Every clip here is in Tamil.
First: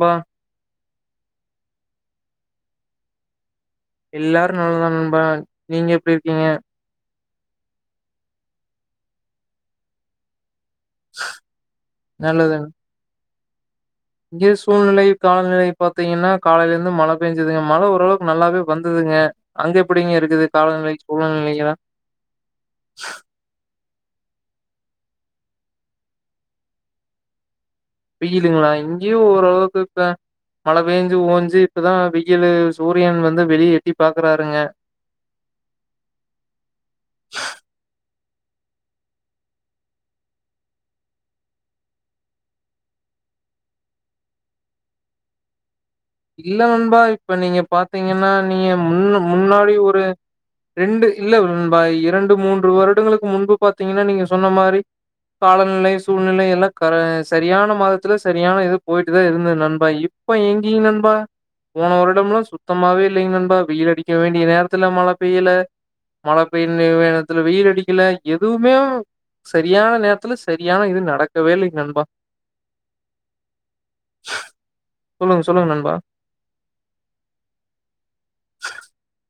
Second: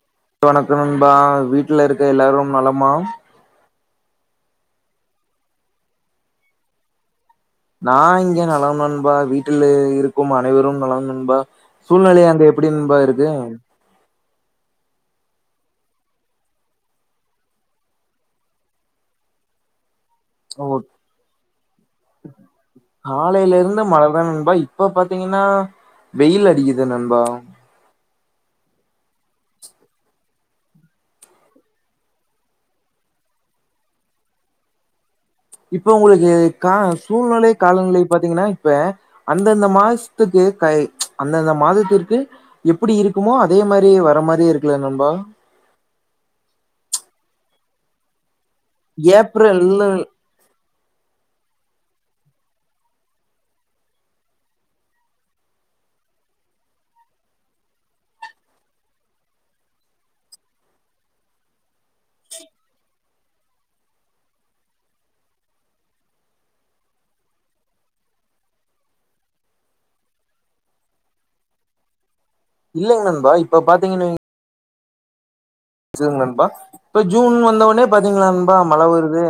பா வணக்கம் நண்பா வீட்ல இருக்குற எல்லாரும் நலமா எல்லாரு நலம் நண்பா நீங்க எப்டி இருக்கீங்க நா இங்க நலம் நண்பா வீட்ல இருக்கும் அனைவரும் நலம் நண்பா சூழ்நிலை அங்க நல்லது எப்பிடி நண்பா இருக்கு இங்க சூழ்நிலை காலநிலை பாத்தீங்கன்னா காலையில இருந்து மழ பெஞ்சுதுங்க மழ ஓரளவுக்கு நல்லாவே வந்ததுங்க அங்க எப்பிடிங்க இருக் ஓர் காலைலருந்த மழைதா நண் இப்ப இப்ப பாத்தீங்கன்னா வெயில் அடிக்கிது நண்பா வெயிலுங்களா இங்கேயு ஓரளவுக்கு இப்ப மழ பேஞ்சு ஓஞ்சு இப்பதா வெயிலு சூரியன் வந்து வெளிய எட்டி பாக்குறாருங்க இப்ப உங்களுக்கு கா சூழ்நிலை காலநிலை பாத்தீங்கன்னா இப்ப அந்தந்த மாசத்துக்கு கை அந்தந்த மாதத்திற்கு எப்புடி இருக்குமோ அதே மாரி வர மாரியே இருக்குல நண்பா இல்ல நண்பா இப்ப நீங்க பாத்தீங்கன்னா நீங்க முன்னு ஏப்ரல் முன்னாடி ஒரு ரெண்டு இல்ல ப்ரோ நண்பா இரண்டு மூன்று வருடங்களுக்கு முன்பு பாத்தீங்கன்னா நீங்க சொன்ன மாரி காலநிலை சூழ்நிலை எல்லா க சரியான மாதத்துல சரியான இது போயிட்டுது இருந்தது நண்பா இப் இப்ப இங்கீங் நண் பா போன வருடம்லா சுத்தமாவே இல்லைங்க நண்பா வெயில் அடிக்க வேண்டிய நேரத்துல மழ பெய்யல மழ பெய்ற நே நேரத்துல வெயில் அடிக்கல எதுமே சரியான நேரத்துல சரியான இது நடக்கவே இல்லை நண்பா இல்லைங்க நண்பா இப்ப பாத்தீங்கன்னு சொல்லுங்க சொல்லுங்க நண்பா இல்லங்க நண்பா இப்ப ஜூன் வந்த உடனே பாத்தீங்கன்னா நண்பா மழ வருது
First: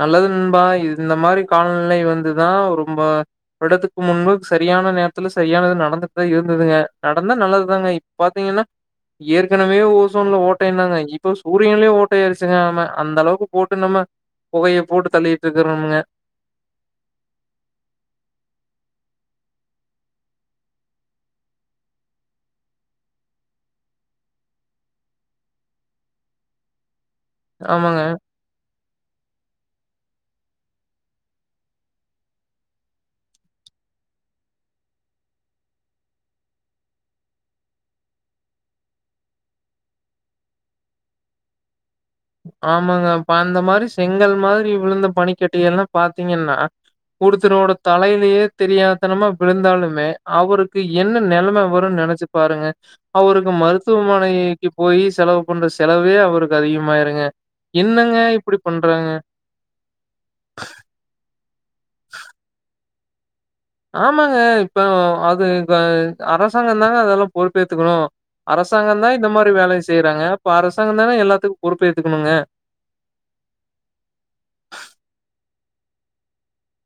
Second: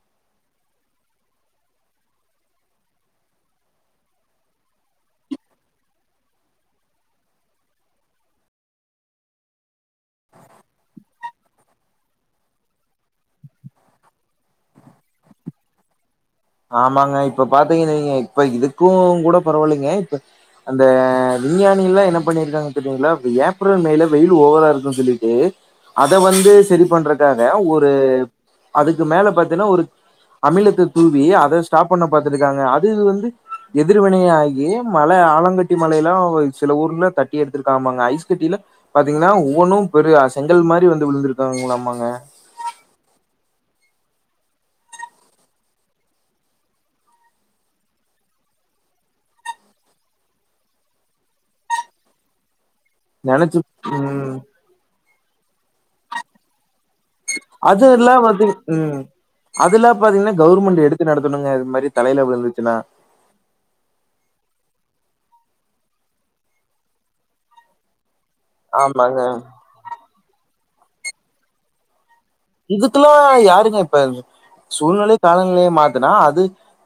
நல்லது நண்பா இது இந்த மாரி காலநிலை வந்துதா ரொம்ப ஒரு எடதுக்கு முன்பு சரியான நேரத்துல சரியான இது நடந்துட்டுதா இருந்ததுங்க நடந்தா நல்லதுதாங்க இப் பாத்தீங்கன்னா ஏற்கனவே ஓசோன்ல ஓட்டைனாங்க இப்போ சூரியன்லேயே ஓட்டை ஆயிடுச்சுங்க ஆமா அந்த அளவுக்கு போட்டு நம்ம புகையை போட்டு தள்ளிட்டு இருக்குறம்ங்க ஆமாங்க இப்ப பாத்திங்கன் வைங் இப்ப இதுக்கு கூட பரவால்லெங்கெ இப்ப அந்த விஞ்ஞானிகல்லா என்ன பண்ணியிருக்காங்கன் தெறியுங்ளா இப்ப ஏப்ரல் மேல வெயில் ஓவரா இருக்குன் சொல்லிட்டு அத வந்து சரி பண்றக் காக ஒரு ஆமாங்க, அதுக்கு மேல பாத்தீன்னா ஒரு அமிலத்த தூவி வி அத ஸ்டாப் பண்ண பத்திருக்காங்க அது வந்து எதிர்வினை ஆகி மல ஆலங்கட்டி மலைலா சில ஊர்ல தட்டி எடுத்துருக்காம்மாங்க ஐஸ்கட்டியிலா பாத்தீங்கன்னா ஒவ்வொன்னு பெரிய செங்கல் மாரி வந்து விழுந்திருக்காங்களாமாங்க ஆமாங்க அப்ப அந்த மாரி செங்கல் மாரி விழுந்த பனிக்கட்டிகள்லாம் பாத்தீங்கன்னா ஒருத்தனோடட தலையிலயே தெரியாதனமா விழுந்தாலுமே அவருக்கு என்ன நெலம வரும்னு நெனச்சு பாருங்க அவருக்கு நெனச்சு ம் மருத்துவமனைக்கு போயி செலவு பண்ற செலவே அவருக்கு அதிகமாயிருங்க அது எல்லா என்னங்க வந்து இப்படி பண்றாங்க? ம் அதுலாம் பாத்தீங்கன்னா கவுர்மெண்ட்டு எடுத்து நடத்தணுங்க இது மாரி தலையில விழுந்துச்சுன்னா ஆமாங்க இப்ப அது த அரசாங்கோ தாங்க அதெல்லா பொறுப்பேத்துக்கணு அரசாங்கந் தா ஆமாங்க இந்த மாரி வேலைய செய்றாங்க ப்ப அரசாங்கந் தான எல்லாத்துக்கு பொறுப்பேத்துக்கணுங்க இதுக்குல்லா யாருங்க இப்ப சூழ்நிலை காலநிலைய மாத்துனா அது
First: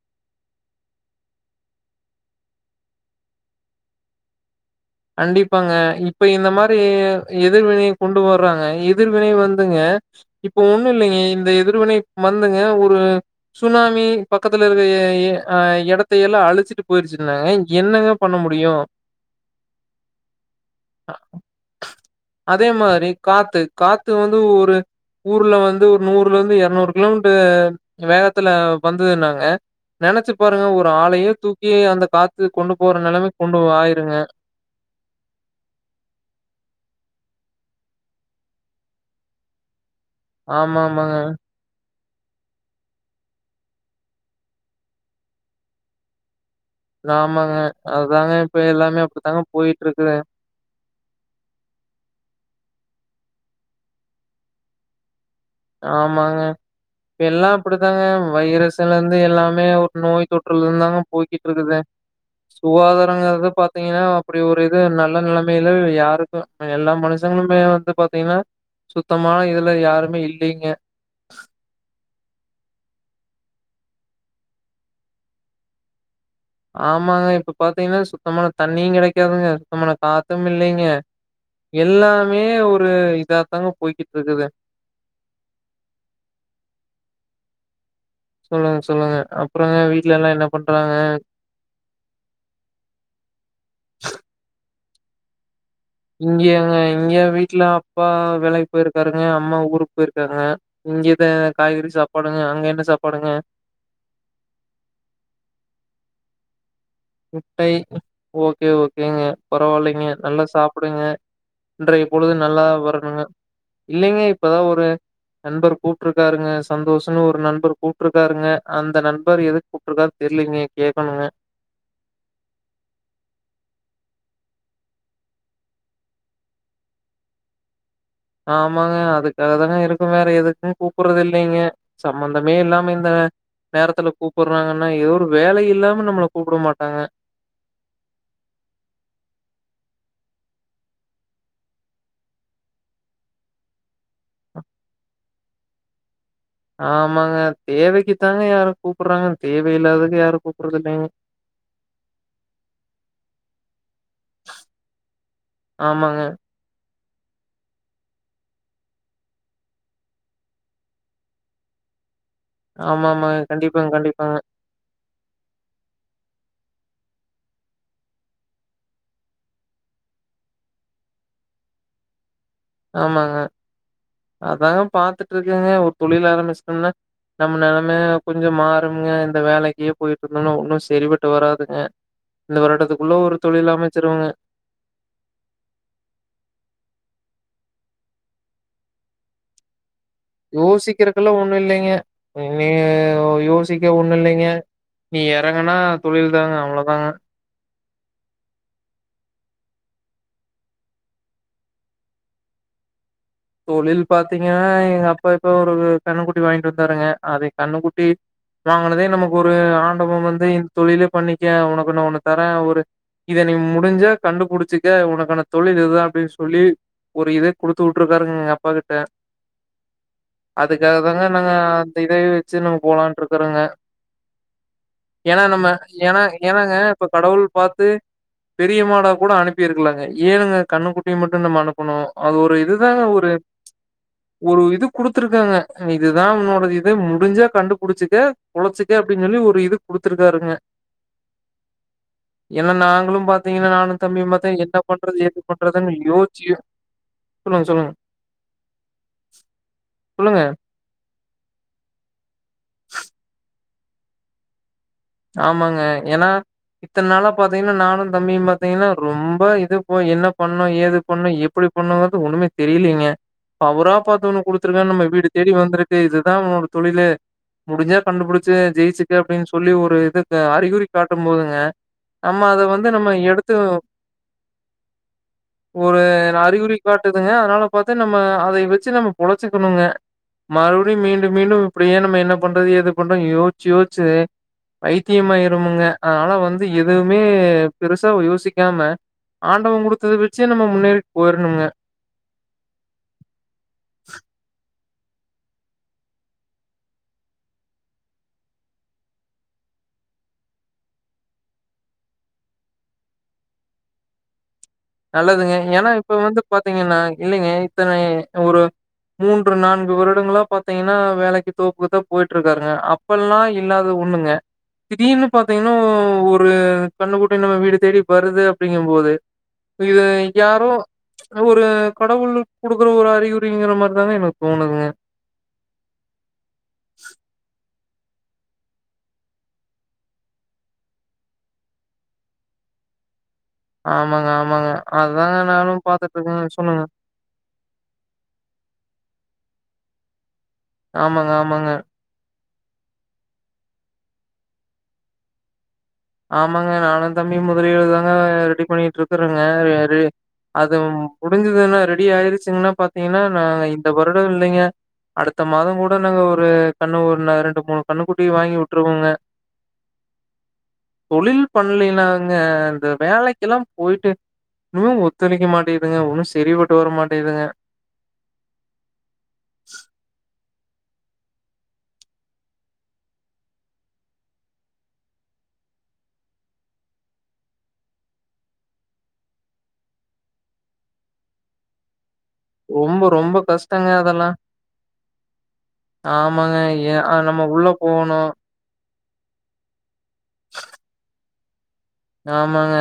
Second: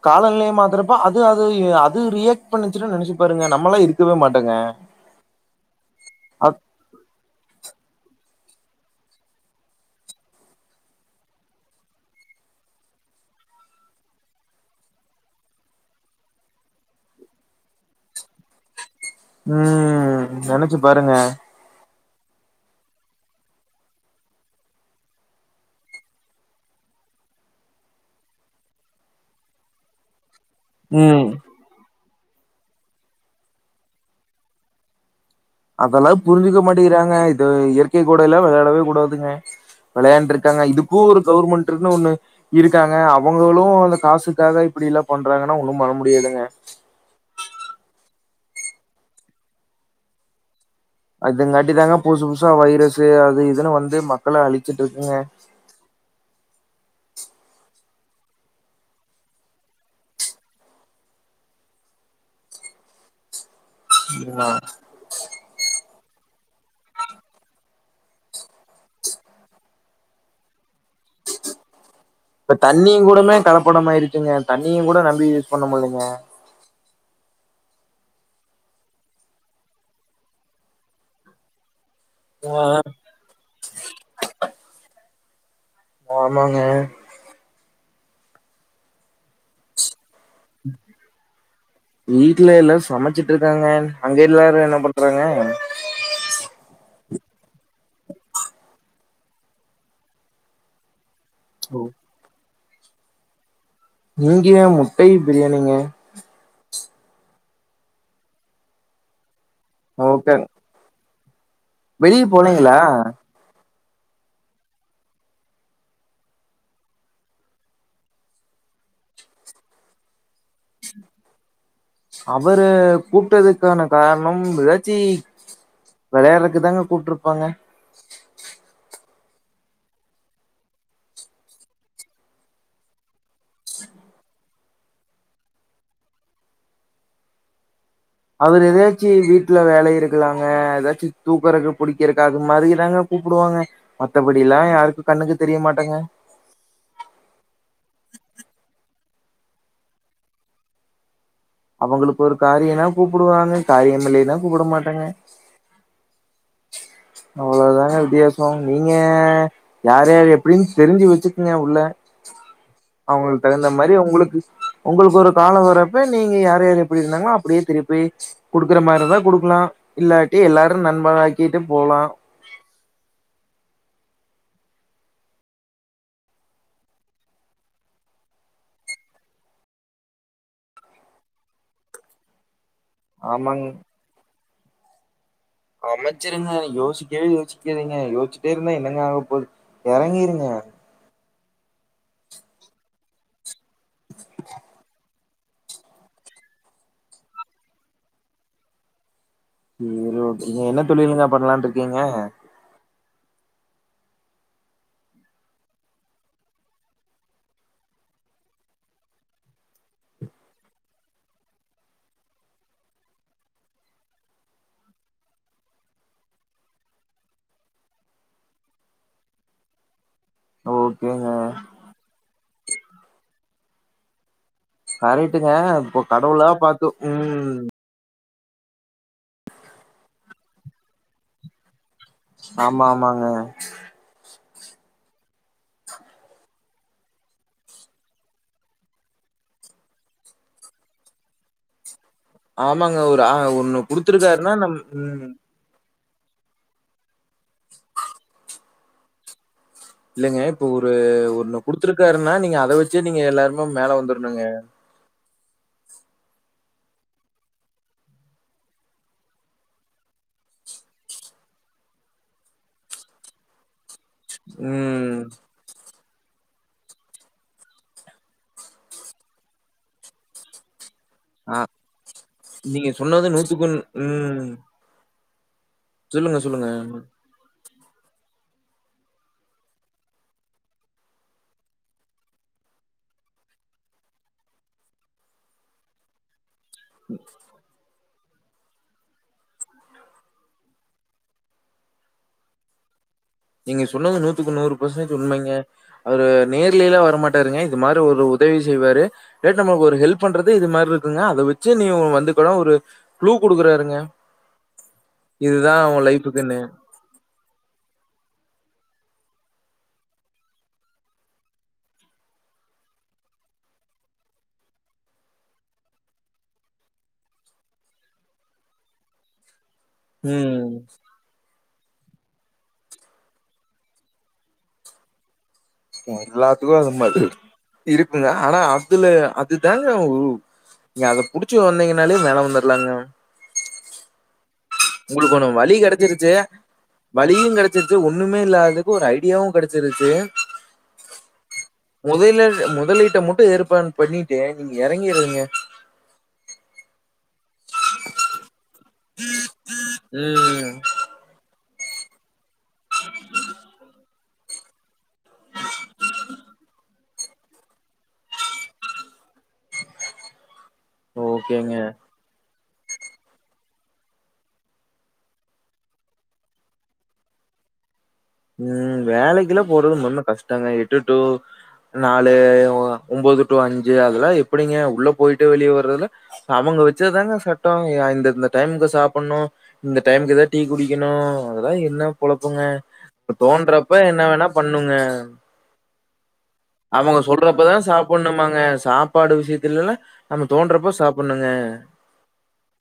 காலநிலைய மாத்தறப்பா அது அது அது ரியாக்ட் பண்ணிச்சுன்ன நெனச்சு பாருங்க நம்மல்லா இருக்கவே மாட்டங்க கண்டிப்பாங்க இப்ப இந்த மாரி எதிர்வினைைய கொண்டு வர்றாங்க எதிர்வினை வந்துங்க இப்ப ஒண்ணு இல்லைங்க இந்த எதிர்வினை வந்துங்க ஒரு சுனாமி பக்கத்துல இருக்க எ எ அ எடத்த எல்லா அழிச்சிட்டு போயிருச்சுனாங்க என்னங்க பண்ண முடியு ம் நெனச்சு ஆஹ அதே மாரி காத்து காத்து வந்து ஒரு ஊர்ல வந்து ஒரு நூறுல இருந்து எரநூறு கிலோமீட்டர் வேகத்துல வந்தது நாங்க நெனச்சு பாருங்க ஒரு ம் ஆளையே தூக்கி அந்த காத்து கொண்டு போற நேலமைக்கு கொண்டு ஆயிருங்க அதல்லா புரிஞ்சுக்க மாட்டிக்றாங்க இத இயற்கை கூடை எல்லா விளையாடவே கூடாதுங்க விளையாண்ட்ருக்காங்க ஆமா, இதுக்கு ஆமாங்க. ஒரு கவுர்மெண்ட் இருக்ன்னு ஒண்ணு இருக்காங்க அவங்களு‌அந்த காசுக்காக இப்டில்லா பண்றாங்கன்னா ஒன்னும் பண்ண முடியாதுங்க ஆமாங்க அதுதாங்க இப்ப எல்லாமே அப்டித்தாங்க போயிட்ருக்குற அதுங்காட்டி தாங்க புதுசு புதுசா வைரஸு அது இதுன்னு வந்து மக்கள அழிச்சிட்ருக்குங்க ஆமாங்க இப்ப எல்லா அப்டித்தாங்க வைரஸீலேந்து எல்லாமே ஒரு நோய் தொற்றுல இருந்துந்தாங்க போய்கிட்டு இருக்குது சுகாதாரங்குறது பாத்தீங்கன்னா அப்படி சரிங்களா ஒரு இது நல்ல நலம [unintelligible] யாருக்கு எல்லா மனுஷங்களுமே வந்து பாத்திங்கன்னா சுத்தமான இதுல யாருமே இல் இல்லீங்க இப்ப தண்ணியு கூடமே கலப்படமாயிடுச்சுங்க தண்ணியு கூட நம்பி யூஸ் பண்ண முட்லேங்க ஆமாங்க இப்ப பாத்தீங்கன்னா சுத்தமான தண்ணியு கடைக்காதுங்க சுத்தமான காத்து இல்லைங்க எல்லாமே ஒரு இதா தாங்க போய்கிட்ருக்குது ஆமாங்க சொல்லுங்க சொல்லுங்க அப்புறங்க வீட்ல எல்லா என்ன பண்றாங்க வீட்ல எல்லாரு சமச்சிட்டு இருக்காங்க அங்க எல்லாரு என்ன பண்றாங்க இங்கங்க இங்க வீட்ல அப்பா வேலைக்கு போயிருக் இருக்காருங்க அம்மா ஊருக்கு போயிருக்காங்க இங்கதே காய்கறி சாப்பாடுங்க அங்க என்ன சாப்பாடுங்க இங்கே முட்டை பிரியாணிங்க முட்டை ஓகே ஓகேங்க பரவாயில்லைங்க ஓகே நல்லா சாப்புடுங்க இன்றைய வெளிய பொழுது நல்லா போனீங்களா வரணுங்க இல்லைங்க இப்பதா ஒரு நண்பர் கூப்ட்ருக்காருங்க சந்தோஷ்ன்னு ஒரு நண்பர் கூப்ட்ருக்காருங்க அந்த நண்பர் எதுக் கூப்ட்டுருக்கார் தெரியலீங்க கேக்கணுங்க அவரு கூப்பிட்டதுக்கான காரணம் எதாச்சி வெளயாடுறதுக்கு தாங்க கூப்ட்டுருப்பாங்க ஆமாங்க அதுக்கா தாங்க இருக்கு வேற எதுக்கு கூப்ட்றது இல்லைங்க சம்பந்தமே இல்லாம இந்த நேரத்துல கூப்புடுறாங்கன்னா ஏதோ ஒரு வேல இல்லாம நம்மள கூப்ட மாட்டாங்க அவரு எதாச்சு வீட்ல வேல இருக்கலாங்க எதாச்சு தூக்குறக்கு புடிக்கிறக்கு அது மாரிதாங்க கூப்டுவாங்க மத்தபடிலா யாருக்கு கண்ணுக்கு தெரிய மாட்டேங்க ஆமாங்க தேவைக்குத்தாங்க யாரு கூப்புடுறாங்க தேவையில்லாததக்கு யாரு கூப்புடுறது இல்லங்க அவங்களுக்கு ஒரு காரியனா கூப்டுவறாங்க காரியமில்லைன்னா கூப்புட மாட்டாங்க ஆமாங்க அவ்ளோ தாங்க வித்தியாச நீங்க யார் யார் எப்டின் தெரிஞ்சு வச்சுக்கங்க உள்ள ஆமாமா. அவுங்களுக்கு தகுந்த கண்டிப்பாங்க, மாரி கண்டிப்பாங்க. அவுங்களுக்கு உங்களுக்கு ஒரு கால வரப்ப நீங்க யார் யார் எப்டி இருந்தாங்களோ அப்டியே திருப்பி குடுக்குற மாரிந்தா குடுக்கலா இல்லாட்டி எல்லாரு நண்பனாக்கிட்டு போலா ஆமாங்க அதாங்க பாத்துட்டு இருக்கங்க ஒரு தொழில் ஆரம்பிச்சிட்டம்னா நம்ம நெலம கொஞ்ச மாறுங்க இந்த வேலைக்கே போயிட்டு இருந்தோன்னா ஒன்னு சரிபட்டு வராதுங்க இந்த வருடத்துக்குள்ள ஒரு ஆமாங்க. தொழில அமச்சிருவங்க அமச்சிருங்க யோசிக்கவே யோசிக்காதிங்க யோசிச்சிட்டே இருந்தா என்னங்க ஆக போது எறங்கிருங்க யோசிக்றக்கல்லா ஒன்னு இல்லைங்க இனி யோசிக்க ஒன்னு இல்லைங்க நீ எறங்குனா தொழில் தாங்க அவ்ளோதாங்க ஈரோடு நீங்க என்ன தொழிலுங்க பண்லான்னுருக்கீங்க தொழில் பாத்தீங்கன்னா எங்க அப்பா இப்ப ஒரு கன்னுக்குட்டி வாங்கிட்டு வந்தாருங்க அது கன்னுக்குட்டி வாங்குனதே நமக்கு ஒரு ஆண்டவ வந்து இந்த தொழிலே பண்ணிக்க உனக்குன்னு ஒன்னு தரே ஒரு இத நீ முடிஞ்சா கண்டுபிடிச்சுக்க உனக்கான தொழில் இதுதா அப்டின்னு சொல்லி ஒரு இத குடுத்து வு விட்ருக்காருங்க எங்க அப்பா கிட்ட அதுக்காக தாங்க ஓகேங்க நாங்க அந்த இதையே செரி நம்ம போலான்ட்ருக்குறங்க ஏன்னா கரெக்ட்டுங்க நம்ம இப்போ எனா கடவுளா எனாங்க பாத்து இப்ப கடவுள் ம் பாத்து பெரிய மாடா கூட அனுப்பிருக்கலாங்க ஏனுங்க கன்னு குட்டிய மட்டு நம்ம அனுப்பனு அது ஒரு இது உம் ஒரு இது குடுத்துருக்காங்க இதுதா உன்னோடது இது முடிஞ்சா கண்டுபுடிச்சுக்க பொழச்சுக்க அப்டின் சொல்லி ஒரு இது குடுத்துருக்காருங்க ஏன்னா ஆமாங்க நாங்களு ஒரு ஆ பாத்தீங்கன்னா ஒண்ணு நானு தம்பி பாத்தா குடுத்துருக்காருன்னா நம் என்ன பண்றது ம் ஏது பண்றதுன் யோச்சு யோ சொல்லுங்க சொல்லுங்க இல்லங்க சொல்லுங்க இப்ப ஒரு ஒன்னு குடுத்துருக்காருன்னா நீங்க அத வச்சே நீங்க எல்லாருமே மேல வந்துருணுங்க ஆமாங்க ஏன்னா இத்தனாலா பாத்தீங்கன்னா நானு தம்பியு பாத்தீங்கன்னா ரொம்ப இது போய் என்ன பண்ணு ஏது பண்ணு ப்படி பண்ணுங்கது ஒன்னுமே தெரியலீங்க அவரா பாத்து ஒன்னு குடுத்துருக்காரு நம்ம ம் வீடு தேடி வந்துருக்கு ட்டு இதுதா உ தொழிலு முடிஞ்சா கண்டுபிடிச்சு ஜெயிச்சுக்க அப்டின்னு சொல்லி ஒ இதுக்கு அறிகுறி காட்டும் போதுங்க ஆ நம்ம அத வந்து நீங்க நம்ம சொன்னது எடுத்து நூத்துக்கு நூ- ம் ஒரு நா சொல்லுங்க அறிகுறி சொல்லுங்க காட்டுதுங்க அதனால பாத்து நம்ம அத வச்சு நம்ம பொழச்சுக்கணுங்க மறுபடியு மீண்டு மீண்டு இப்டியே நம்ம என்ன பண்றது ஏது பண்றதுன் யோசிச்சு யோசிச்சு பைத்தியமா ஆயிருமுங்க அதனால வந்து எதுமே பெருசா யோசிக்காம ஆண்டவ குடுத்தத வெச்சு நம்ம முன்னேறிட்டு போயிரணுங்க நீங்க சொன்னது நூத்துக்கு நூறு பர்சன்டேஜ் உண்மைங்க அவரு நேர்லல்லா வரமாட்டாருங்க இது மாரி ஒரு உதவி செய்வாரு ரேட் நம ஒரு ஹெல்ப் பண்றது இது மாரி இருக்குங்க அத வச்சு நீங்க வந்து கூட ஒரு க்ளூ குடுக்குறாருங்க நல்லதுங்க இதுதா ஏன்னா உ இப்ப வந்து லைஃபுக்குன்னு பாத்தீங்கன்னா இல்லைங்க இத்தனை ஒரு மூன்று நான்கு வருடங்களா பாத்தீங்கன்னா வேலைக்கு தோப்புதா போய்ட்டு இருக்காருங்க அப் இப்பல்லா இல்லாது ஒண்ணுங்க திடீர்னு பாத்தீங்கன்னா ஒரு கண்ணுக்குட்டி நம்ம வீடு தேடி வருது அப்டிங்கு போது இப்ப இது யாரோ ம் ஒரு கடவுளுக்கு குடுக்கற ஒரு அறிகுறிங்கற மாரிதாங்க எனக்கு தோணுதுங்க எல்லாத்துக்கு அது மாதிரி இருக்குங்க அனா அதுல அதுதாங்க [unintelligible] நீங்க அத புடிச்சி வந்தீங்கனாலே மேல வந்துட்லாங்க ஆமாங்க ஆமாங்க உங்களுக்கு அதுதாங்க ஒன்னு நானு வழி கெடச்சிருச்சு பாத்துட்ருக்கங்க சொல்லுங்க வழியு கடைச்சிருச்சு ஒண்ணுமே இல்லதுக்கு ஒரு ஐடியாவு கடைச்சிருச்சு ஆமாங்க ஆமாங்க முதைல முதலீட்ட மட்டு ஏற்பான் பண்ணீட்டு நீங்க இறங்கிருவீங்க ஆமாங்க நானு தம்பியூ முதலீடு தாங்க ரெடி பண்ணீட்ருக்கறங்க ரே ம் அதும் முடிஞ்சதுன்னா ரெடி ஆயிருச்சுங்கன்னா பாத்தீங்கன்னா நாங்க இந்த வருடோ இல்லைங்க அடுத்த மாத கூட நாங்க ஒரு கண்ணு ஒன்ன ரெண்டு மூணு கண்ணுக்குட்டி வாங்கி விட்ருவோங்க தொழில் ஓகேங்க பண்ணலினாங்க இந்த வேலைக்கெல்லா போய்ட்டு னு ஒத்துழைக்க மாட்டிக்குதுங்க ஒன்னு செரிபட்டு வர மாட்டிகுதுங்க ம் வேலைக்குல்லா போறது முன்ன கஷ்டங்க எட்டு டூ நாலு ஒன்போது டு அஞ்சு அதெல்லா எப்டிங்க உள்ள போய்ட்டு வெளியே வர்றதுல அவங்க வச்சதுதாங்க சட்டோ யா இந்த இந்த டைமுக்கு சாப்பட்ணு இந்த டைமுக்கு தா டீ குடிக்கணு அதல்லா என்ன பொழப்புங்க ரொம்ப இப்ப ரொம்ப கஷ்டங்க தோன்றப்ப அதெல்லாம். என்ன வேணா பண்ணுங்க ஆமாங்க ஏ அ அவுங்க நம்ம உள்ள சொல்றப்பதா போணும். சாப்ட்ணுமாங்கா சாப் ப்பாடு விஷயத்துலல்லா நம்ம தோன்றப்ப சாப்பட்ணுங்க ஆமாங்க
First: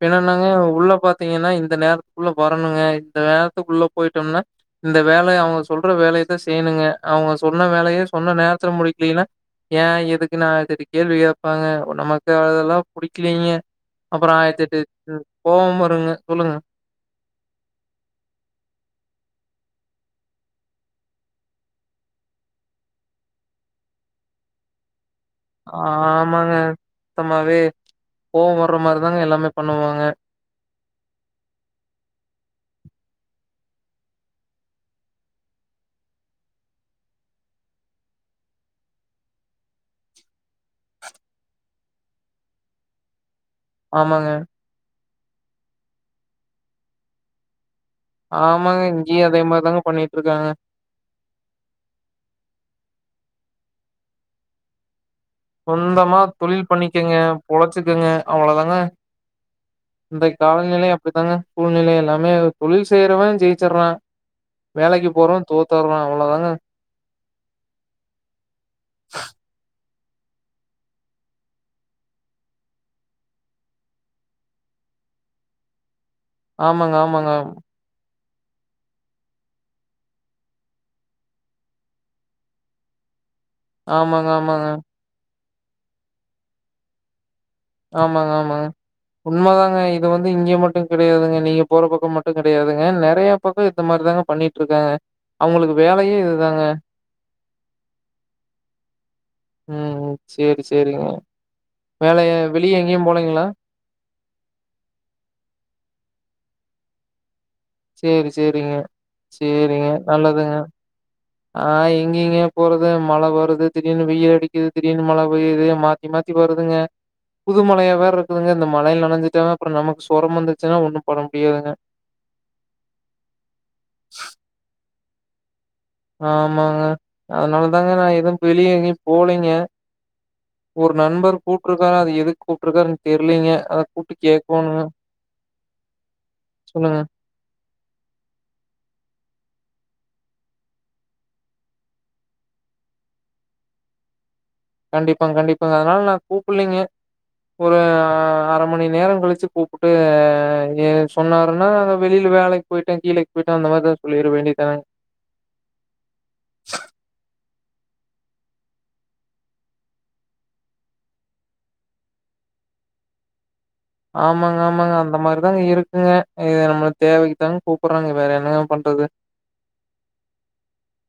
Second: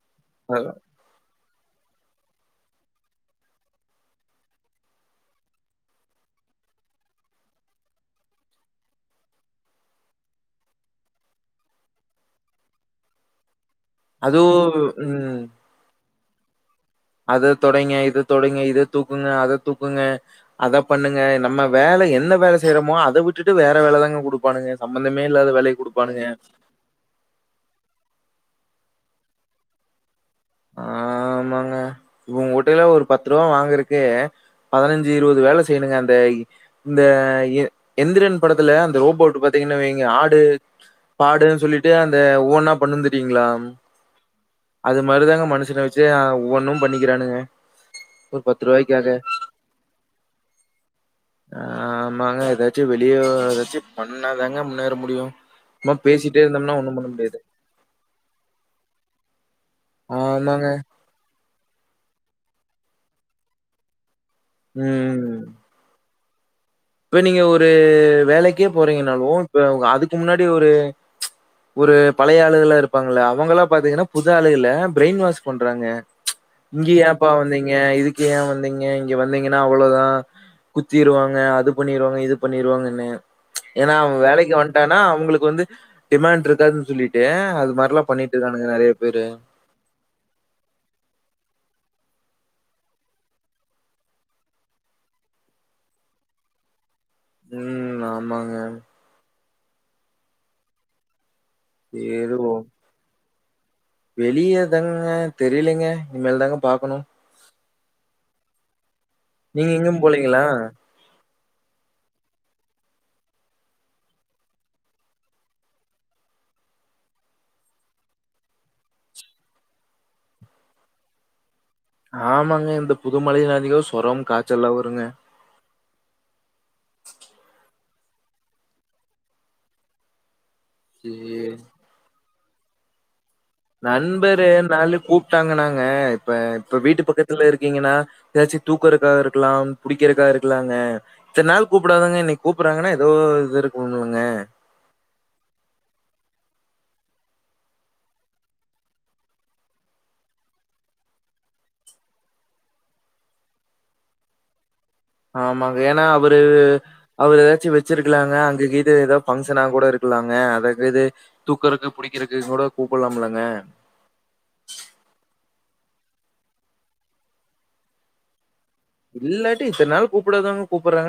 பின்னனாங்க உள்ள பாத் திங்கன்னா இந்த நேரத்துக்குள்ள வரணுங்க இந்த நேரத்துக்குள்ள போயிட்டம்னா இந்த வேலைய அவுங்க சொல்ற வேலையத்தா செய்யணுங்க அவுங்க சொன்ன வேலையே சொன்ன நேரத்த முடிக்கலன்னா ஏன் எதுக்குன்னு ஆய்ரத்தி எட்டு கேள்வி கேட்பாங்க நமக்கு அதெல்லா புடிக்கிலிங்க அப்பறோ அதுவு ஆயிரத்தி எட்டு ம் கோவமு வருங்க சொல்லுங்க அத தொடைங்க இத தொடைங்க இத தூக்குங்க அத தூக்குங்க அத பண்ணுங்க நம்ம வேல என்ன வேல செய்றமோ அத விட்டுட்டு வேற வேலதாங்க குடுக் பானுங்க சம்பந்தமே இல்லாத வேலைய குடுப்பானுங்க ஆமாங்க. சுத்தமாவே கோவோ வர்ற மார்தாங்க எல்லாமே பண்ணுவாங்க ஆ ஆமாங்க உங்க குட்டயில ஒரு பத்து ரூபா வாங்கறக்கு பதினஞ்சு இருவது வேல செய்யணுங்க அந்த இந்த எ எந்திரன் படத்துல அந்த ரோபோட் பாத்திங்கன்னு வைங்க ஆடு பாடுன்னு சொல்லிட்டு அந்த ஒவ்வொன்னா பண்ணுந்துட்டீங்களா ஆமாங்க மருதாங்க மனுசன வச்சு ஆ ஒவ்வொன்னு பண்ணிக்கிறானுங்க ஒரு ரூ. ஆமாங்க இங்கயு அதே மார்தாங்க பண்ணீட்ருக்காங்க ஆமாங்க எதாச்சு வெளிய எதாச்சு பண்ணாதாங்க முன்னேற முடியு சொந்தமா தொழில் பண்ணிக்கங்க பொழச்சுக்குங்க அவ்ளோதாங்க இந்த ஆமாங்க. காலநிலை அப்டித்தாங்க சூழ்நிலை எல்லாமே தொழில் செய்யறவன் ஜெயிச்சடுறா வேலைக்கு ம். போறோ தோத்துர்றோ அவ்ளோதாங்க இப்ப நீங்க ஒரு வேலைக்கே போறீங்கனாலு இப்ப உங்க அதுக்கு முன்னாடி ஒரு ஒரு பழைய ஆளுங்களா இருப்பாங்கள அவங்கல்லாம் பாத்தீங்கன்னா புது ஆளுகள ப்ரெயின் வாஷ் பண்றாங்க இங்க ஆமாங்க, ஏன்ப்பா ஆமாங்க. வந்தீங்க இதுக்கு ஏன் வந்தீங்க இங்க வந்தீங்கன்னா அவ்வளோதான் குத்திருவாங்க அது பண்ணிருவாங்க இது பண்ணிருவாங்கன்னு ஏன்னா அவன் ஆமாங்க, வேலைக்கு ஆமாங்க. வந்ட்டான ஆனா அவுங்களுக்கு வந்து டிமாண்ட் இருக்காதுன்னு சொல்லிட்டு அது மாரிலா ஆமாங்க பண்ணிட்டு ஆமாங்க இருக்கானுங்க நெறைய பேரு. உண்மதாங்க இது வந்து இங்க மட்டும் கிடையாதுங்க நீங்க போற பக்கம் மட்டும் கிடையாதுங்க நறைய பக்கம் இந்த மாதிரி தாங்க பண்ணிட்டு இருக்காங்க அவுங்களுக்கு வேலையே இதுதாங்க ம் ஆமாங்க ம் செரி செரிங்க எதுவும் வெளியேதங்க தெரியலெங்க இனிமேல் தாங்க பாக்கணு சேரி சேரிங்க நீங்க சேரிங்க எங்கயும் போலீங்களா? நல்லதுங்க [inaudible] ஆ எங்க இங்கயோ போறது மழ வருது திடீர்னு வெயில் அடிக்கிது திடீர்னு மழ பெய்யுது மா மாத்தி மாத்தி வருதுங்க புது மலையா வேற இருக்குதுங்க இந்த மலையில நனஞ்சிட்ட அப்புறம் நமக்கு சுரம் வந்துச்சுன்னா ஒன்னும் பட முடியாதுங்க ஆமாங்க இந்த புது மலையில [unintelligible] சொரம் காச்சல்லா வருங்க ஆமாங்க அதுனாலதாங்க நா எதுவு வெளிய எங்கயு போலெங்கெ ஒரு நண்பர் கூப்டுருக்காரா அது எதுக்கு கூப்பிருக்காருன்னு தெரிலீங்க நண்பரு நாலும் கூப்பிட்டாங்க நாங்க இப்ப இப்ப சொல்லுங்க. வீட்டு பக்கத்து இதுல இருக்கீங்கன்னா ஏதாச்சும் தூக்குதுக்கா இருக்கலாம் பிடிக்கிறதுக்கா இருக்கலாங்க இத்தன நாள் கூப்பிடாதங்க இன்னைக்கு கூப்பிடறாங்கன்னா ஏதோ இது இருக்குணும்ல்லுங்க கண்டிப்பாங்க கண்டிப்பாங்க அதனால நான் கூப்லீங்கலே ஒரு அர மணி நேரொ கழிச்சு கூப்புட்டு இங்கெ சொன்னாருன்னா வெளில வேலைக் போயிட்டன் கீழைக்கு போயிட்டன் அந்த மாதிரி சொல்லிற வேண்டியதான ஆமாங்க ஏனா அவரு அவரு எதாச்சு வெச்சிருக்கலாங்க அங்க கீது எதோ ஃபங்ஷனா கூட இருக்கலாங்க அதக் இது தூக்குறக்கு புடிக்கிறக்கு கொட கூப்பட்லாம்லங்க ஆமாங்க ஆமாங்க அந்த மாதிரிதாங்க இருக்கு இது நம்மள தேவைக்குத்தாங்க கூப்புடுறாங்க வேற என்னங்க பண்றது இல்லாட்டி இத்த நாள் கூப்புடாதவ்ங் கூப்புட்றாங்க